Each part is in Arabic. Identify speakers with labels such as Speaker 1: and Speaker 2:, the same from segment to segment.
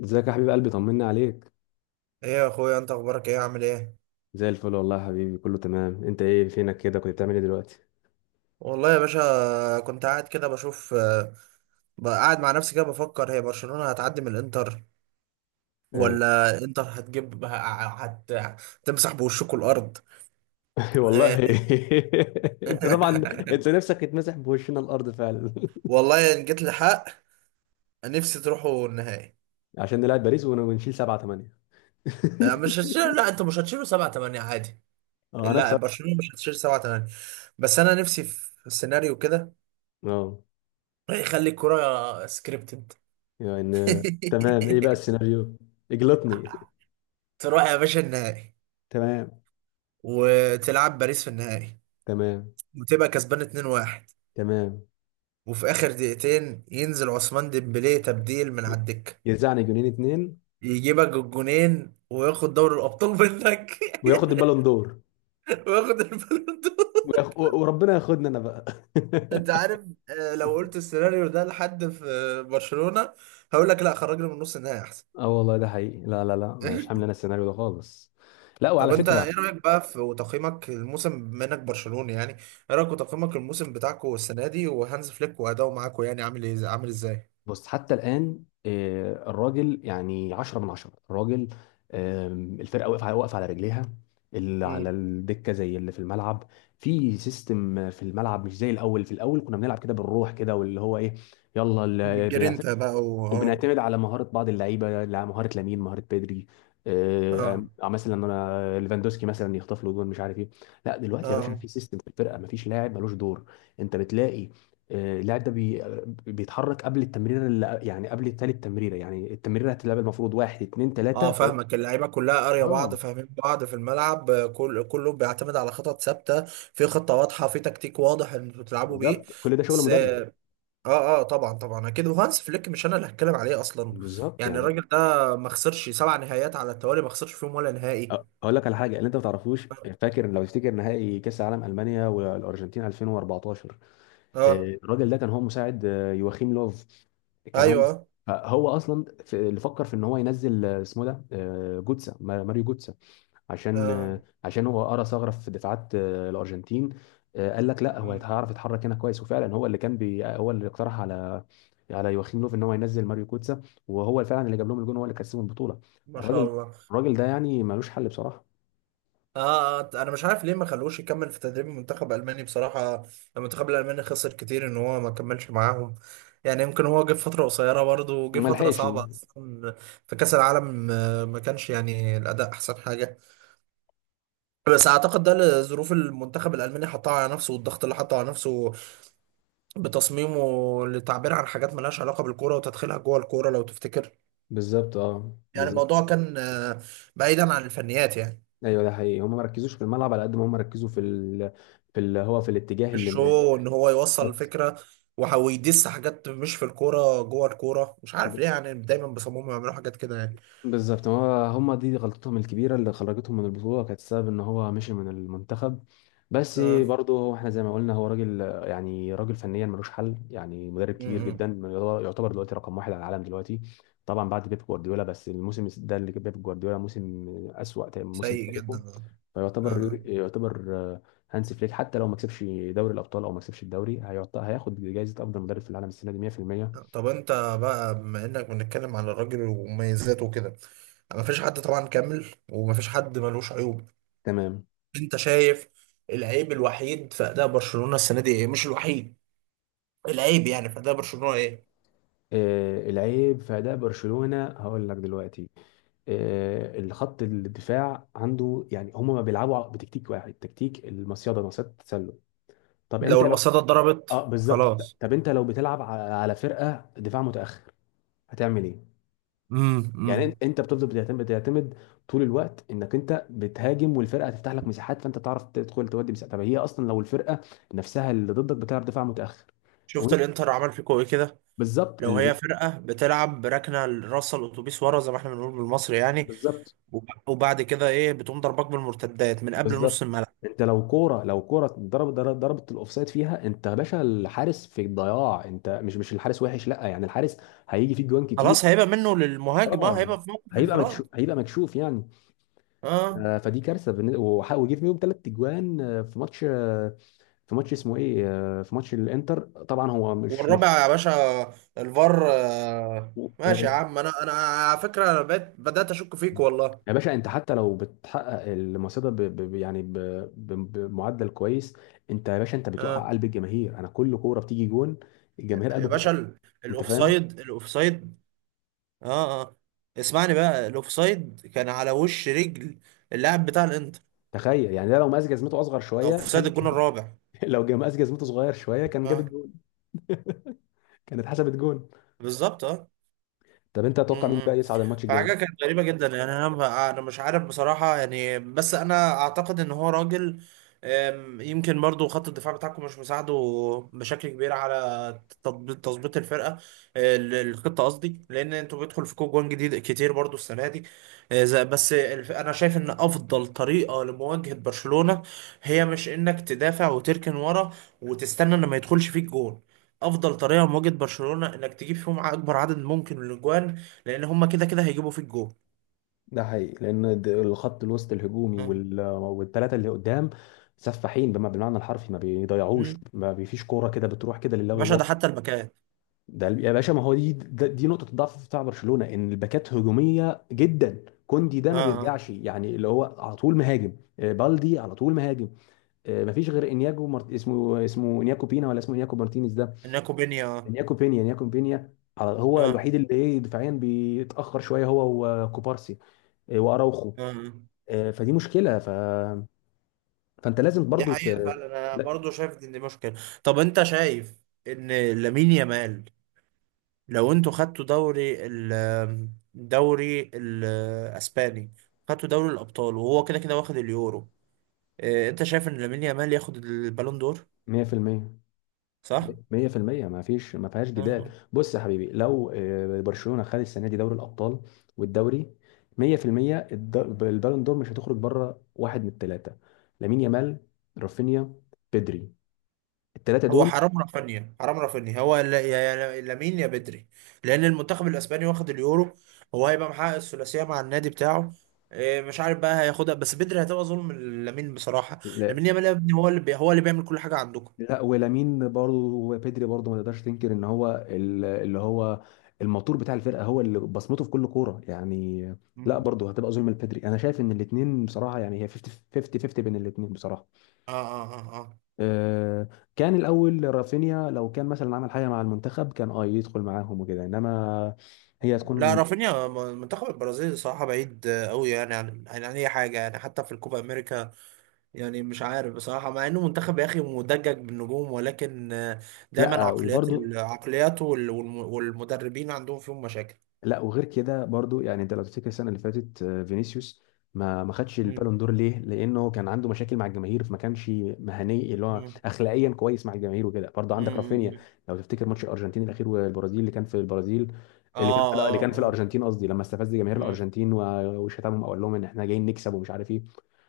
Speaker 1: ازيك يا حبيب قلبي، طمنا عليك.
Speaker 2: ايه يا اخويا، انت اخبارك ايه؟ عامل ايه؟
Speaker 1: زي الفل والله يا حبيبي، كله تمام. انت ايه فينك كده؟ كنت بتعمل ايه دلوقتي؟
Speaker 2: والله يا باشا كنت قاعد كده بشوف بقى قاعد مع نفسي كده بفكر هي برشلونة هتعدي من الانتر،
Speaker 1: اه،
Speaker 2: ولا انتر هتجيب هتمسح بوشكوا الارض.
Speaker 1: والله. انت طبعا انت نفسك تتمسح بوشنا الارض فعلا.
Speaker 2: والله ان جيت لحق، نفسي تروحوا النهائي.
Speaker 1: عشان نلعب باريس ونشيل سبعة تمانية.
Speaker 2: مش هتشيل، لا، انتوا مش هتشيلوا 7 8 عادي.
Speaker 1: اه
Speaker 2: لا،
Speaker 1: هنخسر.
Speaker 2: برشلونة مش هتشيل 7 8، بس انا نفسي في سيناريو كده
Speaker 1: اه،
Speaker 2: يخلي الكرة سكريبتد.
Speaker 1: يعني تمام، ايه بقى السيناريو؟ اجلطني.
Speaker 2: تروح يا باشا النهائي
Speaker 1: تمام.
Speaker 2: وتلعب باريس في النهائي
Speaker 1: تمام.
Speaker 2: وتبقى كسبان 2-1،
Speaker 1: تمام.
Speaker 2: وفي اخر دقيقتين ينزل عثمان ديمبلي تبديل من على الدكه،
Speaker 1: يرزعني جنين اتنين.
Speaker 2: يجيبك الجونين وياخد دوري الابطال منك.
Speaker 1: وياخد البالون دور.
Speaker 2: وياخد البالون دور.
Speaker 1: وربنا ياخدنا انا بقى.
Speaker 2: انت عارف، لو قلت السيناريو ده لحد في برشلونه هقول لك لا، خرجنا من نص النهائي احسن.
Speaker 1: اه والله ده حقيقي، لا لا لا، مش حامل انا السيناريو ده خالص. لا، وعلى
Speaker 2: طب انت
Speaker 1: فكره،
Speaker 2: ايه رايك بقى في وتقييمك الموسم بما انك برشلوني يعني؟ ايه رايك وتقييمك الموسم بتاعكم السنه دي، وهانز فليك واداؤه معاكم، يعني عامل ايه؟ عامل ازاي؟
Speaker 1: بص حتى الان الراجل يعني 10 من 10 الراجل. الفرقه واقفه واقفه على رجليها، اللي على الدكه زي اللي في الملعب، في سيستم في الملعب مش زي الاول. في الاول كنا بنلعب كده بالروح كده واللي هو ايه، يلا.
Speaker 2: بالجرينتا بقى، و اه،
Speaker 1: وبنعتمد على مهارة بعض اللعيبة، مهارة لامين، مهارة بيدري.
Speaker 2: اه،
Speaker 1: مثلا انا ليفاندوسكي مثلا يخطف له جول مش عارف ايه. لا
Speaker 2: اه،
Speaker 1: دلوقتي يا باشا
Speaker 2: اه.
Speaker 1: في سيستم في الفرقة، مفيش لاعب ملوش دور. انت بتلاقي اللاعب ده بي آه، بيتحرك قبل التمريره اللي يعني قبل التالت تمريره. يعني التمريره هتتلعب المفروض واحد اتنين تلاته
Speaker 2: اه،
Speaker 1: فوق.
Speaker 2: فاهمك، اللعيبه كلها قاريه بعض،
Speaker 1: اه
Speaker 2: فاهمين بعض في الملعب. كله بيعتمد على خطط ثابته، في خطه واضحه، في تكتيك واضح ان انتوا بتلعبوا بيه.
Speaker 1: بالظبط، كل ده شغل
Speaker 2: بس
Speaker 1: مدرب.
Speaker 2: اه، اه. طبعا طبعا اكيد، وهانس فليك مش انا اللي هتكلم عليه اصلا.
Speaker 1: بالظبط
Speaker 2: يعني
Speaker 1: يعني.
Speaker 2: الراجل ده ما خسرش سبع نهائيات على التوالي، ما خسرش فيهم ولا
Speaker 1: أ-
Speaker 2: نهائي.
Speaker 1: اقول لك على حاجه اللي انت ما تعرفوش. فاكر لو تفتكر نهائي كاس العالم المانيا والارجنتين 2014؟
Speaker 2: اه.
Speaker 1: الراجل ده كان هو مساعد يواخيم لوف. كان هو مس-
Speaker 2: ايوه.
Speaker 1: فهو اصلا اللي فكر في ان هو ينزل اسمه ده، آه، جوتسا ما- ماريو جوتسا. عشان
Speaker 2: اه.
Speaker 1: آه، عشان هو قرا ثغره في دفاعات الارجنتين. قال لك لا، هو
Speaker 2: مم،
Speaker 1: هيعرف يتحرك هنا كويس. وفعلا هو اللي كان هو اللي اقترح على يواخيم لوف ان هو ينزل ماريو جوتسا. وهو فعلا اللي جاب لهم الجون، هو اللي كسبهم البطوله.
Speaker 2: ما شاء
Speaker 1: الراجل،
Speaker 2: الله.
Speaker 1: الراجل ده يعني ملوش حل بصراحه.
Speaker 2: اه، انا مش عارف ليه ما خلوش يكمل في تدريب المنتخب الالماني بصراحه. المنتخب الالماني خسر كتير ان هو ما كملش معاهم. يعني يمكن هو جه في فتره قصيره برضه، وجه
Speaker 1: ما
Speaker 2: فتره
Speaker 1: لحقش.
Speaker 2: صعبه اصلا. في كاس العالم ما كانش يعني الاداء احسن حاجه، بس اعتقد ده لظروف المنتخب الالماني حطها على نفسه، والضغط اللي حطه على نفسه بتصميمه للتعبير عن حاجات ملهاش علاقه بالكوره وتدخلها جوه الكوره، لو تفتكر.
Speaker 1: بالظبط اه
Speaker 2: يعني
Speaker 1: بالظبط.
Speaker 2: الموضوع كان بعيدا عن الفنيات يعني.
Speaker 1: ايوه ده حقيقي، هم ما ركزوش في الملعب على قد ما هم ركزوا في في اللي هو في الاتجاه
Speaker 2: في
Speaker 1: اللي.
Speaker 2: الشو ان هو يوصل
Speaker 1: بالظبط.
Speaker 2: الفكره، وهو يدس حاجات مش في الكوره جوه الكوره، مش عارف ليه، يعني دايما بيصمموا يعملوا حاجات كده يعني.
Speaker 1: بالظبط، هو هم دي غلطتهم الكبيره اللي خرجتهم من البطوله كانت السبب ان هو مشي من المنتخب. بس
Speaker 2: اه.
Speaker 1: برضه هو، احنا زي ما قلنا، هو راجل، يعني راجل فنيا ملوش حل، يعني مدرب كبير جدا.
Speaker 2: امم
Speaker 1: يعتبر دلوقتي رقم واحد على العالم دلوقتي، طبعا بعد بيب جوارديولا. بس الموسم ده اللي بيب جوارديولا، موسم اسوأ موسم في
Speaker 2: سيء جدا.
Speaker 1: تاريخه.
Speaker 2: اه، اه.
Speaker 1: يعتبر هانسي فليك حتى لو ما كسبش دوري الابطال او ما كسبش الدوري، هياخد جائزه افضل مدرب في العالم السنه دي 100%.
Speaker 2: طب انت بقى، بما انك بنتكلم على الراجل ومميزاته وكده، ما فيش حد طبعا كامل، وما فيش حد ملوش عيوب.
Speaker 1: تمام.
Speaker 2: انت شايف العيب الوحيد في اداء برشلونه السنه دي ايه، مش الوحيد، العيب يعني في اداء برشلونه ايه؟
Speaker 1: العيب في اداء برشلونه هقول لك دلوقتي. الخط الدفاع عنده، يعني هم ما بيلعبوا بتكتيك واحد، تكتيك المصيده، مصيده التسلل. طب
Speaker 2: لو
Speaker 1: انت لو،
Speaker 2: المصاده اتضربت،
Speaker 1: اه بالظبط.
Speaker 2: خلاص.
Speaker 1: طب انت لو بتلعب على فرقه دفاع متاخر، هتعمل ايه؟
Speaker 2: امم.
Speaker 1: يعني
Speaker 2: امم.
Speaker 1: انت بتفضل بتعتمد طول الوقت انك انت بتهاجم والفرقه هتفتح لك مساحات، فانت تعرف تدخل تودي مساحات. طب هي اصلا لو الفرقه نفسها اللي ضدك بتلعب دفاع متاخر
Speaker 2: شفت
Speaker 1: وانت-
Speaker 2: الانتر عمل فيكوا ايه كده؟
Speaker 1: بالظبط،
Speaker 2: لو هي
Speaker 1: اللي
Speaker 2: فرقة بتلعب بركنة رأس الأتوبيس ورا، زي ما احنا بنقول بالمصري يعني،
Speaker 1: بالظبط.
Speaker 2: وبعد كده إيه بتقوم ضربك بالمرتدات من قبل نص
Speaker 1: بالظبط،
Speaker 2: الملعب.
Speaker 1: انت لو كوره، ضربت الاوفسايد فيها، انت يا باشا الحارس في الضياع. انت، مش الحارس وحش، لا يعني الحارس هيجي فيك جوان كتير.
Speaker 2: خلاص، هيبقى منه للمهاجم، اه،
Speaker 1: اه،
Speaker 2: هيبقى في موقف
Speaker 1: هيبقى
Speaker 2: انفراد.
Speaker 1: مكشوف هيبقى مكشوف يعني.
Speaker 2: اه.
Speaker 1: فدي كارثه. وجه فيهم ثلاث اجوان في ماتش، في ماتش اسمه ايه، في ماتش الانتر. طبعا هو مش.
Speaker 2: والرابع يا باشا، الفار،
Speaker 1: آه،
Speaker 2: ماشي يا عم. أنا على فكرة أنا بقيت بدأت أشك فيك والله.
Speaker 1: يا باشا انت حتى لو بتحقق المصيدة بمعدل كويس، انت يا باشا انت بتوقع
Speaker 2: اه،
Speaker 1: قلب الجماهير. انا كل كورة بتيجي جون، الجماهير
Speaker 2: يا باشا،
Speaker 1: انت فاهم.
Speaker 2: الأوفسايد، الأوفسايد. اه، اه، اسمعني بقى، الأوفسايد كان على وش رجل اللاعب بتاع الإنتر.
Speaker 1: تخيل يعني ده، لو مقاس جزمته اصغر شوية
Speaker 2: أوفسايد
Speaker 1: كان
Speaker 2: الجون الرابع.
Speaker 1: لو مقاس جزمته صغير شوية كان جاب
Speaker 2: اه،
Speaker 1: الجون، كانت حسبت جون.
Speaker 2: بالظبط، اه.
Speaker 1: طب انت تتوقع مين بقى
Speaker 2: امم
Speaker 1: يصعد الماتش الجاي؟
Speaker 2: فحاجة كانت غريبة جدا يعني. أنا مش عارف بصراحة يعني. بس أنا أعتقد إن هو راجل. يمكن برضو خط الدفاع بتاعكم مش مساعده بشكل كبير على تطبيق تظبيط الفرقة، الخطة قصدي، لأن أنتوا بيدخل فيكم جوان جديد كتير برضو السنة دي. أه، ز- بس الف- أنا شايف إن أفضل طريقة لمواجهة برشلونة هي مش إنك تدافع وتركن ورا وتستنى إن ما يدخلش فيك جون. افضل طريقه لمواجهه برشلونه انك تجيب فيهم اكبر عدد ممكن من الاجوان، لان هما كده كده هيجيبوا فيك جول.
Speaker 1: ده حقيقي، لان الخط الوسط الهجومي
Speaker 2: اه.
Speaker 1: والثلاثه اللي قدام سفاحين، بالمعنى الحرفي، ما بيضيعوش،
Speaker 2: مم.
Speaker 1: ما بيفيش كوره كده بتروح كده لله
Speaker 2: يا باشا ده
Speaker 1: وللوطن.
Speaker 2: حتى الباكات.
Speaker 1: ده يا باشا، ما هو دي، دي نقطه الضعف بتاع برشلونه، ان الباكات هجوميه جدا. كوندي ده
Speaker 2: اه،
Speaker 1: ما
Speaker 2: اه.
Speaker 1: بيرجعش، يعني اللي هو على طول مهاجم، بالدي على طول مهاجم. ما فيش غير اسمه انياكو بينا، ولا اسمه انياكو مارتينيز ده؟
Speaker 2: انكو بينيا، اه.
Speaker 1: انياكو بينيا، انياكو بينيا، هو
Speaker 2: اه،
Speaker 1: الوحيد اللي ايه دفاعيا بيتاخر شويه، هو وكوبارسي، واراوخو.
Speaker 2: اه،
Speaker 1: فدي مشكلة فأنت لازم
Speaker 2: دي
Speaker 1: برضو
Speaker 2: حقيقة فعلا. انا
Speaker 1: لا.
Speaker 2: برضو شايف ان دي مشكلة. طب انت شايف ان لامين يامال، لو انتوا خدتوا دوري الاسباني، خدتوا دوري الابطال، وهو كده كده واخد اليورو، انت شايف ان لامين يامال ياخد البالون دور؟
Speaker 1: 100%،
Speaker 2: صح؟
Speaker 1: 100%، ما فيش، ما فيهاش جدال. بص يا حبيبي، لو برشلونة خد السنة دي دوري الأبطال والدوري، 100%، البالون دور مش هتخرج بره واحد من الثلاثة: لامين يامال، رافينيا، بيدري. الثلاثة
Speaker 2: هو
Speaker 1: دول.
Speaker 2: حرام رافينيا، حرام رافينيا، هو يا لامين يا بدري، لان المنتخب الاسباني واخد اليورو، هو هيبقى محقق الثلاثيه مع النادي بتاعه. إيه، مش عارف بقى هياخدها، بس بدري هتبقى ظلم. لامين بصراحه، لامين يامال يا ابني هو اللي هو اللي بيعمل كل حاجه عندكم.
Speaker 1: لا ولامين برضه، وبيدري برضه ما تقدرش تنكر ان هو اللي هو الموتور بتاع الفرقه، هو اللي بصمته في كل كوره يعني. لا
Speaker 2: مم.
Speaker 1: برضه هتبقى ظلم لبيدري. انا شايف ان الاثنين بصراحه، يعني هي 50 50 50 بين الاثنين بصراحه.
Speaker 2: اه، اه، اه، اه.
Speaker 1: أه، كان الاول رافينيا لو كان مثلا عمل حاجه مع المنتخب كان اه يدخل معاهم وكده، انما هي
Speaker 2: مم. لا،
Speaker 1: هتكون.
Speaker 2: رافينيا، منتخب البرازيل صراحه بعيد قوي يعني عن اي حاجه يعني، حتى في الكوبا امريكا. يعني مش عارف بصراحة، مع انه منتخب يا اخي مدجج بالنجوم، ولكن دايما
Speaker 1: لا
Speaker 2: عقليات،
Speaker 1: وبرضه،
Speaker 2: العقليات وال- والم- والمدربين عندهم فيهم مشاكل.
Speaker 1: لا وغير كده برضو، يعني انت لو تفتكر السنه اللي فاتت فينيسيوس ما خدش
Speaker 2: مم.
Speaker 1: البالون دور ليه؟ لانه كان عنده مشاكل مع الجماهير، فما كانش مهني اللي هو
Speaker 2: مم.
Speaker 1: اخلاقيا كويس مع الجماهير وكده. برضو عندك
Speaker 2: مم.
Speaker 1: رافينيا،
Speaker 2: مم.
Speaker 1: لو تفتكر ماتش الارجنتين الاخير والبرازيل اللي كان في البرازيل،
Speaker 2: اه،
Speaker 1: اللي
Speaker 2: اه،
Speaker 1: كان في
Speaker 2: اه.
Speaker 1: الارجنتين قصدي، لما استفز جماهير
Speaker 2: مم.
Speaker 1: الارجنتين وشتمهم وقال لهم ان احنا جايين نكسب ومش عارف ايه.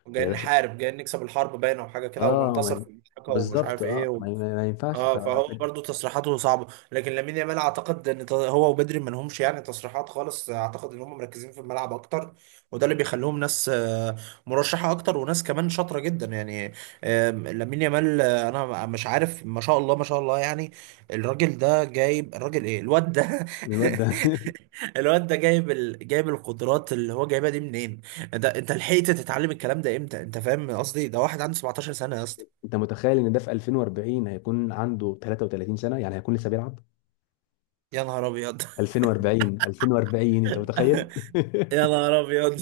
Speaker 2: جاي
Speaker 1: يا باشا
Speaker 2: نحارب، جاي نكسب، الحرب باينة وحاجة كده،
Speaker 1: اه ما
Speaker 2: وننتصر في
Speaker 1: ين-
Speaker 2: المشاركة، ومش
Speaker 1: بالظبط.
Speaker 2: عارف ايه
Speaker 1: اه
Speaker 2: و...
Speaker 1: ما ينفعش
Speaker 2: اه، فهو برضو تصريحاته صعبه. لكن لامين يامال اعتقد ان هو وبدري ما لهمش يعني تصريحات خالص، اعتقد ان هم مركزين في الملعب اكتر، وده اللي بيخليهم ناس مرشحه اكتر، وناس كمان شاطره جدا يعني. لامين يامال، انا مش عارف، ما شاء الله ما شاء الله يعني. الراجل ده جايب، الراجل، ايه الواد ده؟
Speaker 1: الواد ده.
Speaker 2: الواد ده جايب القدرات اللي هو جايبها دي منين؟ ده انت لحقت تتعلم الكلام ده امتى؟ انت فاهم قصدي؟ ده واحد عنده 17 سنه يا اسطى!
Speaker 1: انت متخيل ان ده في 2040 هيكون عنده 33 سنه يعني هيكون لسه بيلعب؟
Speaker 2: يا نهار ابيض.
Speaker 1: 2040، 2040، انت متخيل؟
Speaker 2: يا نهار ابيض.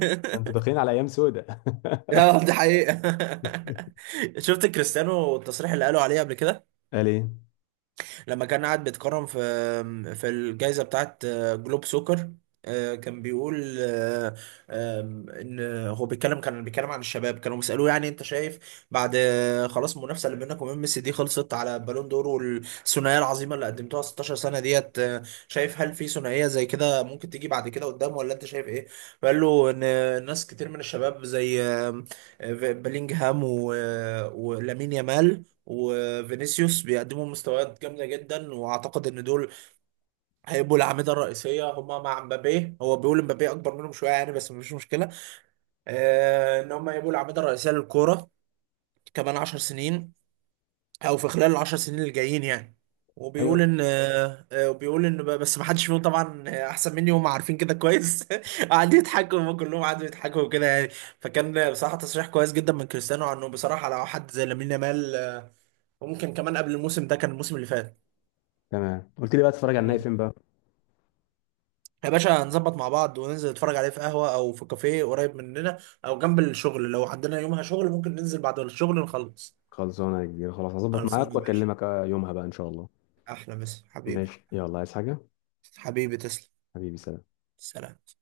Speaker 1: انتوا داخلين على ايام سودة.
Speaker 2: يا نهار، دي حقيقة. شفت كريستيانو التصريح اللي قالوا عليه قبل كده؟
Speaker 1: قال ايه؟
Speaker 2: لما كان قاعد بيتكرم في الجائزة بتاعت جلوب سوكر، كان بيقول آه، آم، ان هو بيتكلم كان بيتكلم عن الشباب، كانوا بيسألوه يعني انت شايف بعد خلاص المنافسة اللي بينك وبين ميسي دي خلصت على بالون دور، والثنائية العظيمة اللي قدمتوها 16 سنة ديت، شايف هل في ثنائية زي كده ممكن تيجي بعد كده قدام، ولا انت شايف ايه؟ فقال له ان ناس كتير من الشباب زي آم، آه، بلينجهام ولامين يامال وفينيسيوس، بيقدموا مستويات جامده جدا، واعتقد ان دول هيبقوا الاعمده الرئيسيه، هما مع مبابي. هو بيقول مبابي اكبر منهم شويه يعني، بس مش مشكله، ان هما هيبقوا الاعمده الرئيسيه للكوره كمان 10 سنين، او في خلال العشر سنين اللي جايين يعني. وبيقول
Speaker 1: ايوه.
Speaker 2: ان بس ما حدش فيهم طبعا احسن مني، وهم عارفين كده كويس. قعدوا يضحكوا، هم كلهم قعدوا يضحكوا وكده يعني. فكان بصراحه تصريح كويس جدا من كريستيانو عنه بصراحه لو حد زي لامين يامال، وممكن كمان قبل الموسم ده، كان الموسم اللي فات.
Speaker 1: تمام، قلت لي بقى تتفرج على النهائي
Speaker 2: مم.
Speaker 1: فين بقى؟
Speaker 2: يا باشا، نظبط مع بعض وننزل نتفرج عليه في قهوة أو في كافيه قريب مننا، أو جنب الشغل لو عندنا يومها شغل ممكن ننزل بعد الشغل نخلص.
Speaker 1: خلصانه يا كبير، خلاص هظبط معاك
Speaker 2: خلصانة يا باشا.
Speaker 1: واكلمك يومها بقى ان شاء الله.
Speaker 2: أحلى مسا حبيبي.
Speaker 1: ماشي يلا، عايز حاجه؟
Speaker 2: حبيبي تسلم.
Speaker 1: حبيبي سلام.
Speaker 2: سلام.